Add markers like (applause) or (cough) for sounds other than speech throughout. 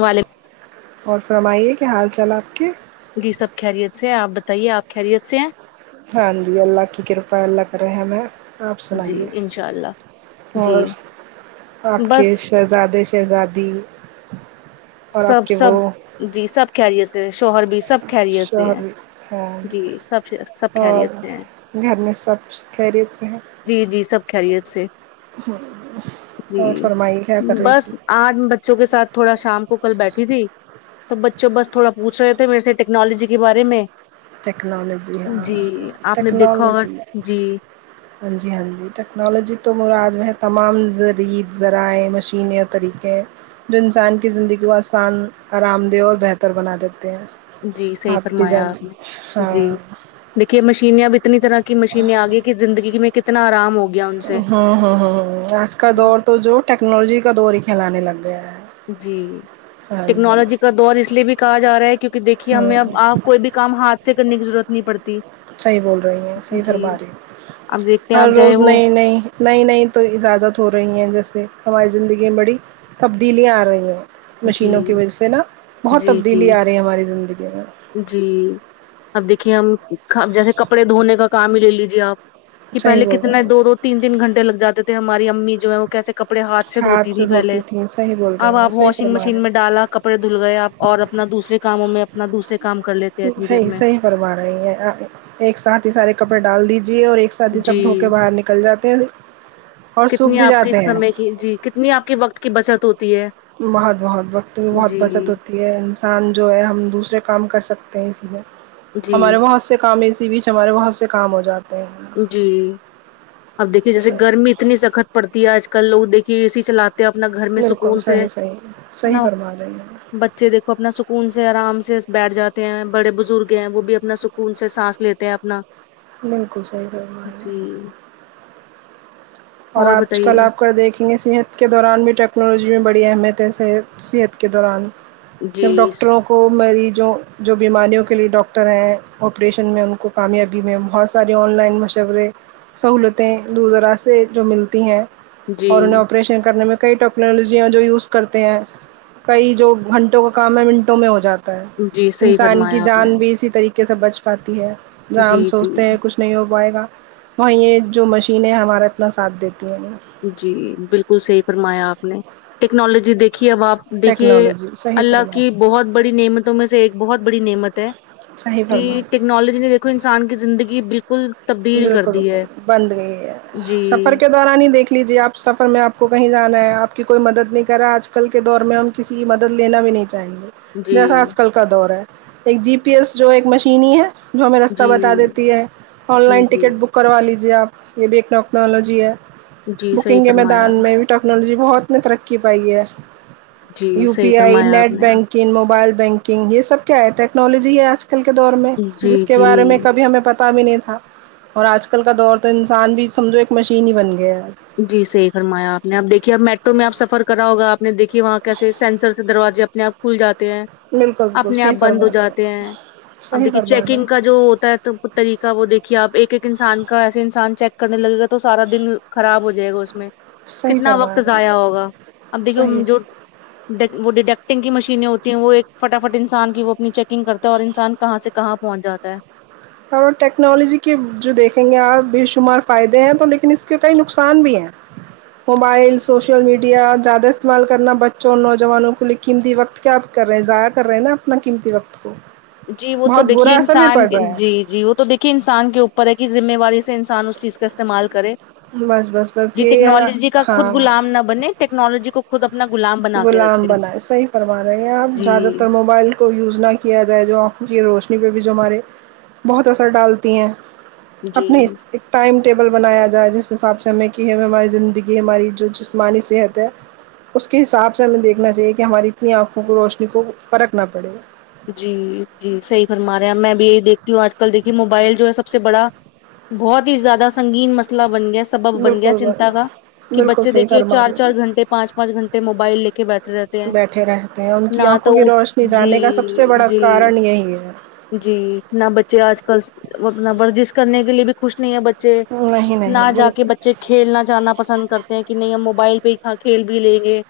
والکم اور فرمائیے کیا حال چال آپ کے جی سب خیریت سے ہے آپ بتائیے آپ خیریت سے ہیں ہاں جی اللہ کی کرپا اللہ کا رحم ہے آپ جی سنائیے انشاء اللہ جی اور آپ کے بس شہز زادہ شہزادی اور سب آپ کے سب وہ جی سب خیریت سے ہیں شوہر بھی سب خیریت سے ہیں شوہر ہیں جی سب سب اور خیریت سے ہیں گھر میں سب خیریت سے ہیں جی جی سب خیریت سے ہ جی اور فرمائے کیا کر رہی تھی بس آج میں بچوں کے ساتھ تھوڑا شام کو کل بیٹھی تھی تو بچے بس تھوڑا پوچھ رہے تھے میرے سے ٹیکنالوجی کے بارے میں ٹیکنالوجی ہاں جی آپ نے دیکھا ہوگا ٹیکنالوجی جی ہاں جی ہاں جی ٹیکنالوجی تو مراد میں ہے تمام زرید ذرائع مشینیں اور طریقے جو انسان کی زندگی کو آسان آرام دہ اور بہتر بنا دیتے ہیں جی صحیح آپ بھی جان فرمایا آپ نے جی ہاں دیکھیے مشینے اب اتنی ترقی کی مشینیں آگئی ذ ندگی میں کی اتنا آرام ہو گیا ان سے ہاں ہاں ہاں آج کا ہے نا دور تو جو ٹیکنالوجی کا دور ہی کھیلانے لگ گیا ہے جی ہاں جی ٹیکنالوجی کا دور اس لیے بھی کہا جا رہا ہے کیونکہ دیکھیے ہمیں ہوں اب آپ کوئی بھی کام ہاتھ سے کرنے کی ضرورت نہیں پڑتی صحیح بول رہی ہیں صحیح جی فرما رہی اب دیکھتے ہیں ہر آپ چاہے روز وہ نئی نئی نئی نئی تو ایجادات ہو رہی ہیں جیسے ہماری زندگی میں بڑی تبدیلیاں آ رہی ہیں جی مشینوں کی وجہ سے نا بہت جی جی تبدیلی آ رہی ہے ہماری زندگی میں جی اب دیکھیے ہم جیسے کپڑے دھونے کا کام ہی لے لیجے آپ کہ صحیح پہلے بول رہا کتنے ہے دو تین تین گنٹے لگ جاتے تھے ہماری امی جو ہے وہ کیسے کپ کپڑے ہاتھ سے دھوتی تھی پہلے تھیں صحیح بول اب رہی ہیں آپ صحیح واشنگ فرما رہی مشین میں ہیں ڈالا کپ کپڑے دھل گئے آپ اور اپنا دوسرے کاموں میں اپنا دوسرے کام کر لیتے ہیں اتنی دیر میں صحیح فرما رہی ہیں ایک ساتھ ہی سارے کپڑے ڈال دیجے اور ایک سادی جی سب دھوکے باہر نکل جاتے ہیں اور سوکھ کتنی بھی آپ کی جاتے ہیں سمے کی جی کتنی آپ کے وقت کی بچت ہوتی ہے بہت بہت وقت بہت جی بچت ہو انسان جو ہے ہم دوسرے کام کر سکتے ہیں اسی میں جی ہمارے بہت سے کام اسی بیچ ہمارے وہاں سے کام ہوجاتے جی اب دیکھیے جیسے صحیح گرمی اتنی سخت پڑتی ہے آج کل لوگ دیکھیے اے سی چلاتے اپنا گھر میں بالکل سکون سے صحیح صحیح ہے نا صحیح اب فرما رہے ہیں بچے دیکھو اپنا سکون سے آرام سے بیٹھ جاتے ہیں بڑے بزرگ ہیں وہ بھی اپنا سکون سے سانس لیتے ہیں اپنا بالکل صحیح کہہ رہی ہو جی اور آج کل آپ کر دیکھینگے صحت کے دوران بھی ٹیکنالوجی میں بڑی اہمیت ہے صحت کے دوران جی جب ڈاکٹروں س- کو کو مریضوں جو بیماریوں کے لیے ڈاکٹر ہیں آپریشن میں ان کو کامیابی میں بہت ساری آن لائن مشورے سہولتیں دور دراز سے جو ملتی ہیں جی اور انہیں آپریشن کرنے میں کئی ٹیکنالوجیاں جو یوز کرتے ہیں کئی جو گھنٹوں کا کام ہے منٹوں میں ہو جاتا جاتا ہے جی صحیح انسان کی فرمایا آپ نے جان بھی اسی طریقے سے بچ پاتی ہے جہاں ہم جی جی سوچتے ہیں کچھ نہیں ہو پائے گا وہاں یہ جو مشینیں ہمارا اتنا ساتھ دیتی ہیں نہیں جی بالکل صحیح فرمایا آپ نے ٹیکنالوجی دیکھیے اب آپ دیکھیے ٹیکنالوجی صحیح اللہ فرمائیں کی بہت بڑی نعمت تو میں سے ایک بہت بڑی نعمت ہے صحیح کی فرمائیں ٹیکنالوجی نے دیکھو انسان کی زندگی بالکل تبدیل کر بالکل دی بالکل ہے بند گئی ہے جی سفر ک دوران ہی دیکھ لیجیے آپ سفر میں آپ کو کہیں جانا ہے آپ کی کوئی مدد نہیں کرا آج کل کے دور میں ہم کسی کی مدد لینا بھی نہیں چاہیں گے جی جیسا آج کل کا دور ہے ایک جی پی ایس جو ایک مشین ہے جو ہمیں رستہ جی بتا دیتی ہے آن جی لائن جی ٹکٹ بک کروا لیجیے آپ یہ بھی ایک نٹیکنالوجی ہے جی صحیح بکنگ کے فرمایا میدان میں ٹیکنالوجی بہت نے ترقی پائی ہے جی یو صحیح پی آئی فرمایا آپ نیٹ نے بینک کنگ موبائل بینکنگ یہ سب کیا ہے ٹیکنالوجی ہے آج کی آج کل کے دور میں جس جی کے بارے میں جی کبھی ہمیں پتا بھی نہیں تھا اور آج کل کا دور تو انسان بھی سمجھو ایک مشین ہی بن گیا ہے جی صحیح فرمایا آپ نے اب دیکھیے اب میٹرو میں آپ سفر کرا ہوگا آپ اپنے دیکھیے وہاں کیسے سینسر سے دروازے اپنے آپ کھل جاتے ہیں بالکل بالکل اپنے آپ صحیح بند فرما ہو رہے جاتے ہیں اب صحیح دیکھیے فرما رہے چیکنگ کا ہو، جو ہوتا ہے تو طریقہ وہ دیکھیے آپ ایک ایک انسان کا ایسے انسان چیک کرنے لگے گا تو سارا دن خراب ہو جائے گا اس میں صحیح کتنا فرما وقت رہے ضائع ہو، ہوگا اب صحیح دیکھیے جو ڈ وہ ڈیڈکٹنگ کی مشینیں ہوتی ہیں وہ ایک فٹافٹ انسان کی وہ اپنی چیکنگ کرتا ہے اور انسان کہاں سے کہاں پہنچ جاتا ہے اور ٹیکنالوجی کے جو دیکھیں گے آپ بے شمار فائدے ہیں تو لیکن اس کے کئی نقصان بھی ہیں موبائل سوشل میڈیا زیادہ استعمال کرنا بچوں اور نوجوانوں کو لکھ قیمتی وقت کیا آپ کر رہے ہیں ضائع کر رہے ہیں نا اپنا قیمتی وقت کو جی وہ تو بہت دیکھیے برا اثر بھی انسان پڑ رہا ہے جی جی وہ تو دیک کہ انسان کے اوپر ہے کہ ذمہواری سے انسان اس چیز کا استعمال کرے بس بس بس جی یہی ٹیکنالوجی کا خود ہاں غلام نہ بنے ٹیکنالوجی کو خود اپنا گلام ب غلام بنائے صحیح فرما رہے ہیں آپ زیادہ جی تر موبائل کو یوز نہ کیا جائے جو آنکھوں کی روشنی پہ بھی جو ہمارے بہت اثر ڈالتی ہیں اپنے اس جی ٹائم ٹیبل بنایا جائے جس حساب سے ہمیں کہ ہم ہماری زندگی ہماری جو جسمانی صحت ہے اس کے حساب سے ہمیں دیکھنا چاہیے کہ ہماری اتنی آنکھوں کی روشنی کو فرق نہ پڑے جی جی صحیح فرما رہے ہیں میں بھی یہی دیکھتی ہوں آج کل دیکھیے موبائل جو ہے سب سے بڑا بہت ہی زیادہ سنگین مسئلہ بن گیا سبب بن گیا بالکل چنتا کا کہ بالکل بچے صحیح دیکھیے فرما چار رہے چار ہیں گھنٹے پانچ پانچ گھنٹے موبائل لے کے بیٹھے رہتے ہیں بیٹھے رہتے ان کی نہ تو آنکھوں کی اٹھ روشنی جی جانے کا سب سے بڑا جی کارن یہی ہے جی نہ بچے آج کل اپنا ورزش کرنے کے لیے بھی خوش نہیں ہے بچے نہیں نہ نہیں جا کے بالکل بچے کھیلنا جانا پسند کرتے ہیں کہ نہیں ہم موبائل پہ ہی کھیل بھی لیں گے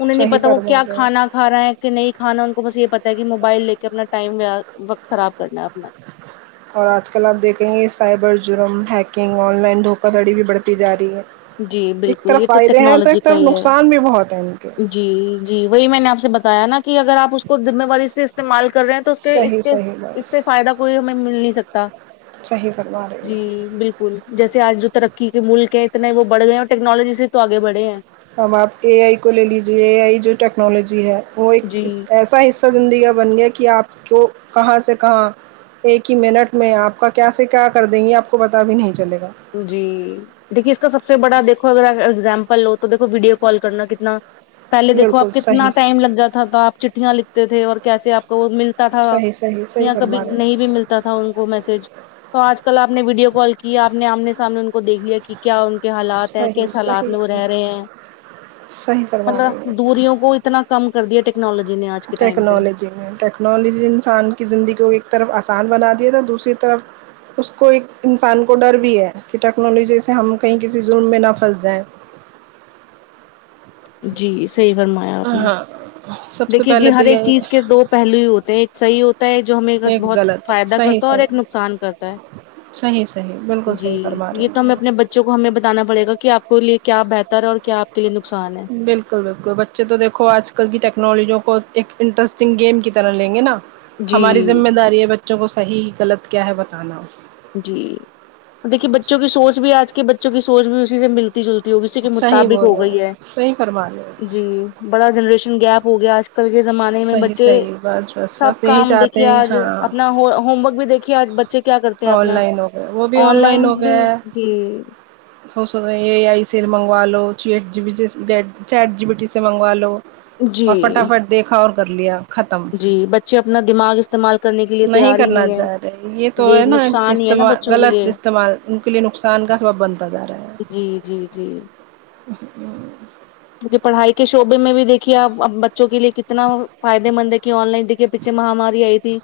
انہیں نہیں صحیح پتا وہ فرما کیا رہے ہیں کھانا کھا رہا ہے کہ نہیں کھانا ان کو بس یہ پتہ ہے کہ موبائل لے کے اپنا ٹائم وا وقت خراب کرنا ہے اپنا اور آج کل آپ دیکھیں گے سائبر جرم ہیکنگ آن لائن دھوکہ دھڑی بھی بڑھتی جا رہی ہے جی ایک بالکل یہ طرف تو فائدے ہیں تو ٹیکنالوجی ایک کا طرف ہی ہے نقصان بھی بہت ہیں ان کے جی جی وہی میں نے آپ سے بتایا نا کہ اگر آپ اس کو ذمہ واری سے استعمال کر رہے ہیں تو اس کے اس صحیح کے صحیح اس بس سے فائدہ کوئی ہمیں مل نہیں سکتا صحیح فرما رہے جی بالکل جیسے آج جو ترقی کے ملک ہیں اتنا وہ بڑ گئے ہیں اور ٹیکنالوجی سے تو آگے بڑھے ہیں ہم آپ اے آئی کو لے لیجے اے آئی جو ٹیکنالوجی ہے وہ ایک جی ایسا پیسا زندگی بن گیا کہ آپ کیو کہاں سے کہاں ایک ہی منٹ میں آپ کا کیا سے کیا کر دیں گے آپ کو پتا بھی نہیں چلے گا جی دیکھیے اس کا سب سے بڑا دیکھو اگر ایگزامپل لو تو دیکھو ویڈیو کال کرنا کتنا پہلے دیکھو آپ بالکل کتنا صحیح ٹائم لگ جاتا تھا آپ چٹھیاں لکھتے تھے اور کیسے آپ کو وہ مل تا تھا صحیح صحیح صحیح یا کبھی فرما رہے نہیں ہیں بھی ملتا تھا ان کو میسج تو آج کل آپ نے ویڈیو کال کیا آپ نے آمنے سامنے ان کو دیکھ لیا کہ کیا ان کو کیا حالات ہے صحیح کس حالات صحیح میں وہ رہ رہے صحیح ہیں صحیح فرما رہے مطلب ہیں دوریوں کو اتنا کم کردیا ہے ٹیکنالوی نے آج کے ٹائم پہ ٹیکنالوجی نے ٹیکنالوجی انسان کی زندگی کو ایک طرف آسان بنا دیا ہے تو دوسری طرف اس کو ایک انسان کو ڈر بھی ہے کہ ٹیکنالوجی سے ہم کہیں کسی ظلم میں نہ پھنس جائیں جی صحیح فرما ہاں سب سے دیکھیے جی پہلے تو ہر ایک یہ چیز کے دو پہلو ہی ہوتے ہیں ایک صحیح ہوتا ہے جو ہمیں ایک بہت غلط ہے۔ فائدہ صحیح کرتا ہے اور ایک صحیح نقصان کرتا ہے صحیح صحیح بالکل جی صحیح فرما رہے یہ تو ہمیں اپنے ہیں بچے چوں کو ہمیں بتانا پڑے گا آپ کے لیے کیا بہتر ہے اور کیا آپ کے لیے نقصان ہے بالکل بالکل بچے تو دیکھو آج کل کی ٹیکنالوجیوں کو ایک انٹرسٹنگ گیم کی طرح لیں گے نا جی ہماری ذمہ داری ہے بچوں کو صحیح غلط کیا ہے بتانا جی دیکھیے بچوں کی سوچ بھی آج کے بچوں کی سوچ بھی اسی سے ملتی لتی جلتی ہوگی اسی کے صحیح مطابق بول ہو رہے گئی ہے صحیح فرما رہے ہو جی بڑا جنریشن گیپ ہو گیا آج کل کے زمانے میں صحیح بچے صحیح بس بس سب آپ یہی کام چاہتے دیکھیے ہیں آج ہاں اپنا ہو ہوم ورک بھی دیکھے کیا بچے کیا کرتے ہیں ان اپنا لائن ہو گیا وہ بھی ان لائن ہو گیا ہے سو سو رہے اے آئی سے منگوا لو چیٹ جی پی سے چیٹ جی پی ٹی سے منگوا لو جی اور فٹافٹ دیکھا اور کر لیا ختم۔ جی بچے اپنا دماغ استعمال کرنے کے لیے نہیں تیار ہی کرنا چاہ ہے رہے یہ تو ہے نا نقصان ہی ہے نا استعمال بچوں کے غلط لیے استعمال ان کے لیے نقصان کا سبب بنتا جا رہا ہے جی جی جی (inaudible) کہ پڑھائی کے شعبے میں بھی دیکھیے آپ بچوں کے لیے کتنا فائدے مند ہے کہ ان لائن د کے پیچھے مہا ماری آئی تھی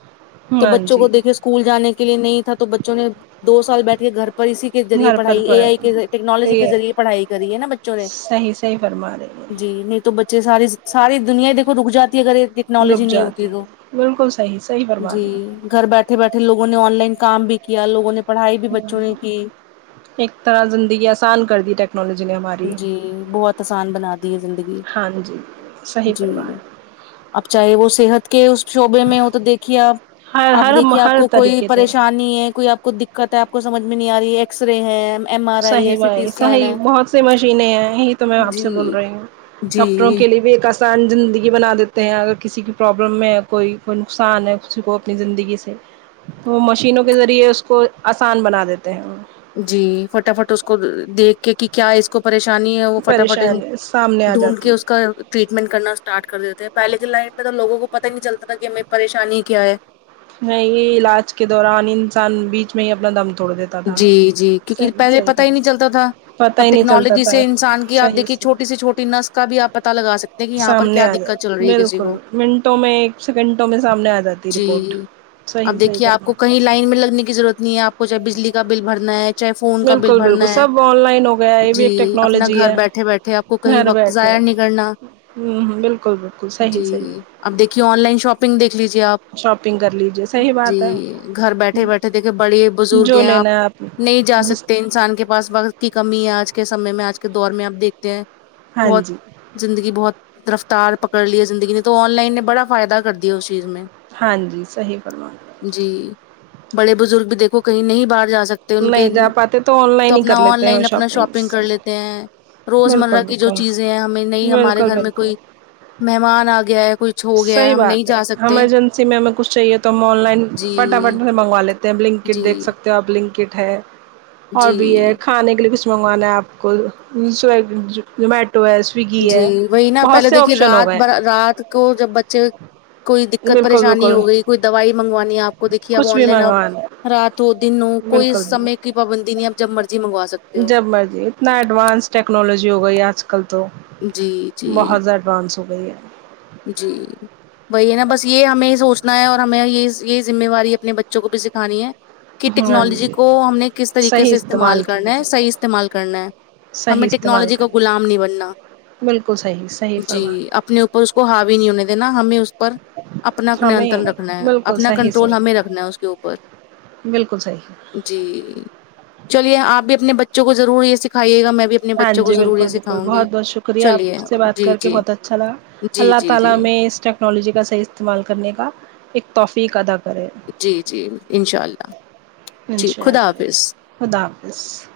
تو ہاں بچوں جی کو دیکھے اس اسکول جانے کے لیے نہیں تھا تو بچوں نے دو سال بیٹھے گھر پر اسی کے ذریعے گھر پر پڑھائی اے پڑ آئی کے ٹیکنالوجی کے یہ ذریعے پڑھائی کری ہے نا بچوں نے صحیح صحیح فرما رہے جی نہیں تو بچے سارے ساری دنیا دیکھو رک جاتی ہے اگر یہ ٹیکنالوجی رک نہیں جاتی ہوتی تو ہے بالکل صحیح صحیح فرما جی رہی ہے گھر بیٹھے بیٹھے لوگوں نے ان لائن کام بھی کیا لوگوں نے پڑھائی بھی بچوں نے کی ایک طرح زندگی آسان کر دی ٹیکنالوجی نے ہماری جی بہت آسان بنا دی ہے زندگی ہاں جی صحیح جی فرمایا اب چاہے وہ صحت کے اس شعبے میں ہو تو دیکھیے آپ ہر آپ ہر دیکھیے آپ ہر کو کوئی طریقے سے پریشان نہیں ہے کوئی آپ کو دقت ہے آپ کو سجھ میں نہیں آ رہی ہے ایکس رے ہے ایم آر آئی صحیح ہے سی ٹی بھائی اسکین صحیح ہے بہت مشینیں ہیں یہ تو میں آپ سے بول جی رہی ہوں ڈاکٹروں جی کے لیے بھی ایک انسان زندگی بنا دیتے ہیں اگر کسی کی پرابلم میں ہے کوئی کوئی نقصان ہے کسی کو اپنی زندگی سے وہ مشینوں کے ذریعے اس کو آسان بنا دیتے ہیں جی فٹافٹ اس کو دیکھ کے کہ کیا اس کو پریشانی ہے وہ فٹافٹ پریشانی سامنے آ ڈھونڈ جاتی کے ہے اس کا ٹریٹمنٹ کرنا اسٹارٹ کر دیتے ہیں پہلے کے لائف میں تو لوگوں کو پتا نہیں چلتا تھا کہ ہمیں پریشانی کیا ہے ہے یہ علاج کے دوران انسان بیچ میں ہی اپنا دم توڑ دیت جی جی کیونکہ پہلے پتا ہی نہیں چلتا تھا پتہ اب ہی نہیں چلتا ٹیکنالوجی تھا سے انسان کی آپ دیکھے چھوٹی سے چھوٹی نس کا بھی آپ پتا لگا سک سامنے آ جاتا بالکل منٹوں میں ایک سیکنٹوں میں سامنے آ جاتی ہے جی رپورٹ صحیح اب صحیح دیکھیے آپ کو فرمایا کہیں لائن میں لگنے کی ضرورت نہیں ہے آپ کو چاہے بجلی کا بل بھرنا ہے چاہے فون کا بل بالکل بالکل بھرنا ہے سب آن لائن ہو گیا ہے یہ بھی جی ایک اپنا ٹیکنالوجی گھر ہے بیٹھے بیٹھے آپ کو کہیں گھر وقت بیٹھے ضائع نہیں کرنا ہوں ہوں بالکل بالکل صحیح جی صحیح اب دیکھیے ان لائن شاپنگ دیکھ لیجیے آپ شاپنگ کر لیجیے صحیح جی بات ہے گھر بیٹھے بیٹھے دیکھے بڑے بزرگ جو ہیں آپ لینا ہے نہیں جا جس سکتے انسان کے پاس وقت کی کمی ہے آج کے سمے میں آج کے دور میں آپ دیکھتے ہیں ہاں بہت جی زندگی بہت رفتار پکڑ لی ہے زندگی نے تو آن لائن نے بڑا فائدہ کر دیا ہے اس چیز میں ہاں جی صحیح فرمایا جی بڑے بزرگ بھی دیکھو کہیں نہیں باہر جا سکتے ان کے نہیں جا پاتے آن تو لائن ہی اپنا کر آن لیتے ہیں وہ لائن اپنا شاپنگ کر لیتے ہیں روزمرہ بالکل کی جو بالکل چیزیں ہیں ہمیں نہیں ہمارے بالکل گھر میں بالکل کوئی مہمان آ گیا ہے کچھ ہو گیا صحیح ہم نہیں بات ہے جا سکتے ایمرجنسی میں ہمیں کچھ چاہیے تو ہم آن لائن جی فٹافٹ سے منگوا لیتے نک جی کٹ دیکھ سکتے ہو آ پ بلنک کٹ ہے اور جی بھی ایک کھانے کے لیے کچھ منگوانا ہے آپ کو سو زومیٹو ہےس جی وہی نا پہلے دیکھیے رات ب ہیں۔ رات کو جب بچ ج کوئی دقت بالکل پریشانی بالکل ہو گئی کوئی دوائی منگوانی ہے آپ کو دیکھیے اب کچھ آن بھی لائن اب منگوانا ہے، رات ہو دن ہو کوئی بالکل سمے بالکل کی پابندی نہیں آپ جب مرضی منگوا سکتے ہو جب مرضی اتنا ایڈوانس ٹیکنالوجی ہو گئی آج کل تو جی جی بہت زیادہ ایڈوانس ہو گئی ہے جی وہی ہے نا بس یہ ہمیں یہ سوچنا ہے اور ہمیں یہ یہ ذمہواری اپنے بچوں کو بھی سکھانی ہے کہ ہاں ٹیکنالوجی جی کو ہم نے کس طریقے صحیح سے استعمال کیے کرنا ہے جائے صحیح استعمال کرنا ہے صحیح ہمیں استعمال ٹیکنالوجی کو کریں غلام نہیں بننا بالکل صحیح صحیح فرمایا جی اپنے اوپر اس کو ہاوی نہیں ہونے دینا ہمیں اس پر اپنا ہمیں انترن رکھنا ہے بالکل اپنا صحیح کنٹرول صحیح ہمیں رکھنا ہے اس کے اوپر بالکل صحیح جی چلیے آپ بھی اپنے بچوں کو ضرور یہ سکھائیے گا میں بھی اپنے ہاں بچوں کو جی ضرور یہ بالکل بالکل سکھاؤں بہت گی بہت شکریہ آپ چلیے سے بات جی کر کے جی بہت اچھ اچھا لگا جی اللہ جی تعالی جی ہمیں اس ٹیکالوجی کا صحیح استعمال کرنے کا ایک توفیق ادا کرے جی جی انشاء اللہ جی انشاء خدا حافظ اللہ خدا حافظ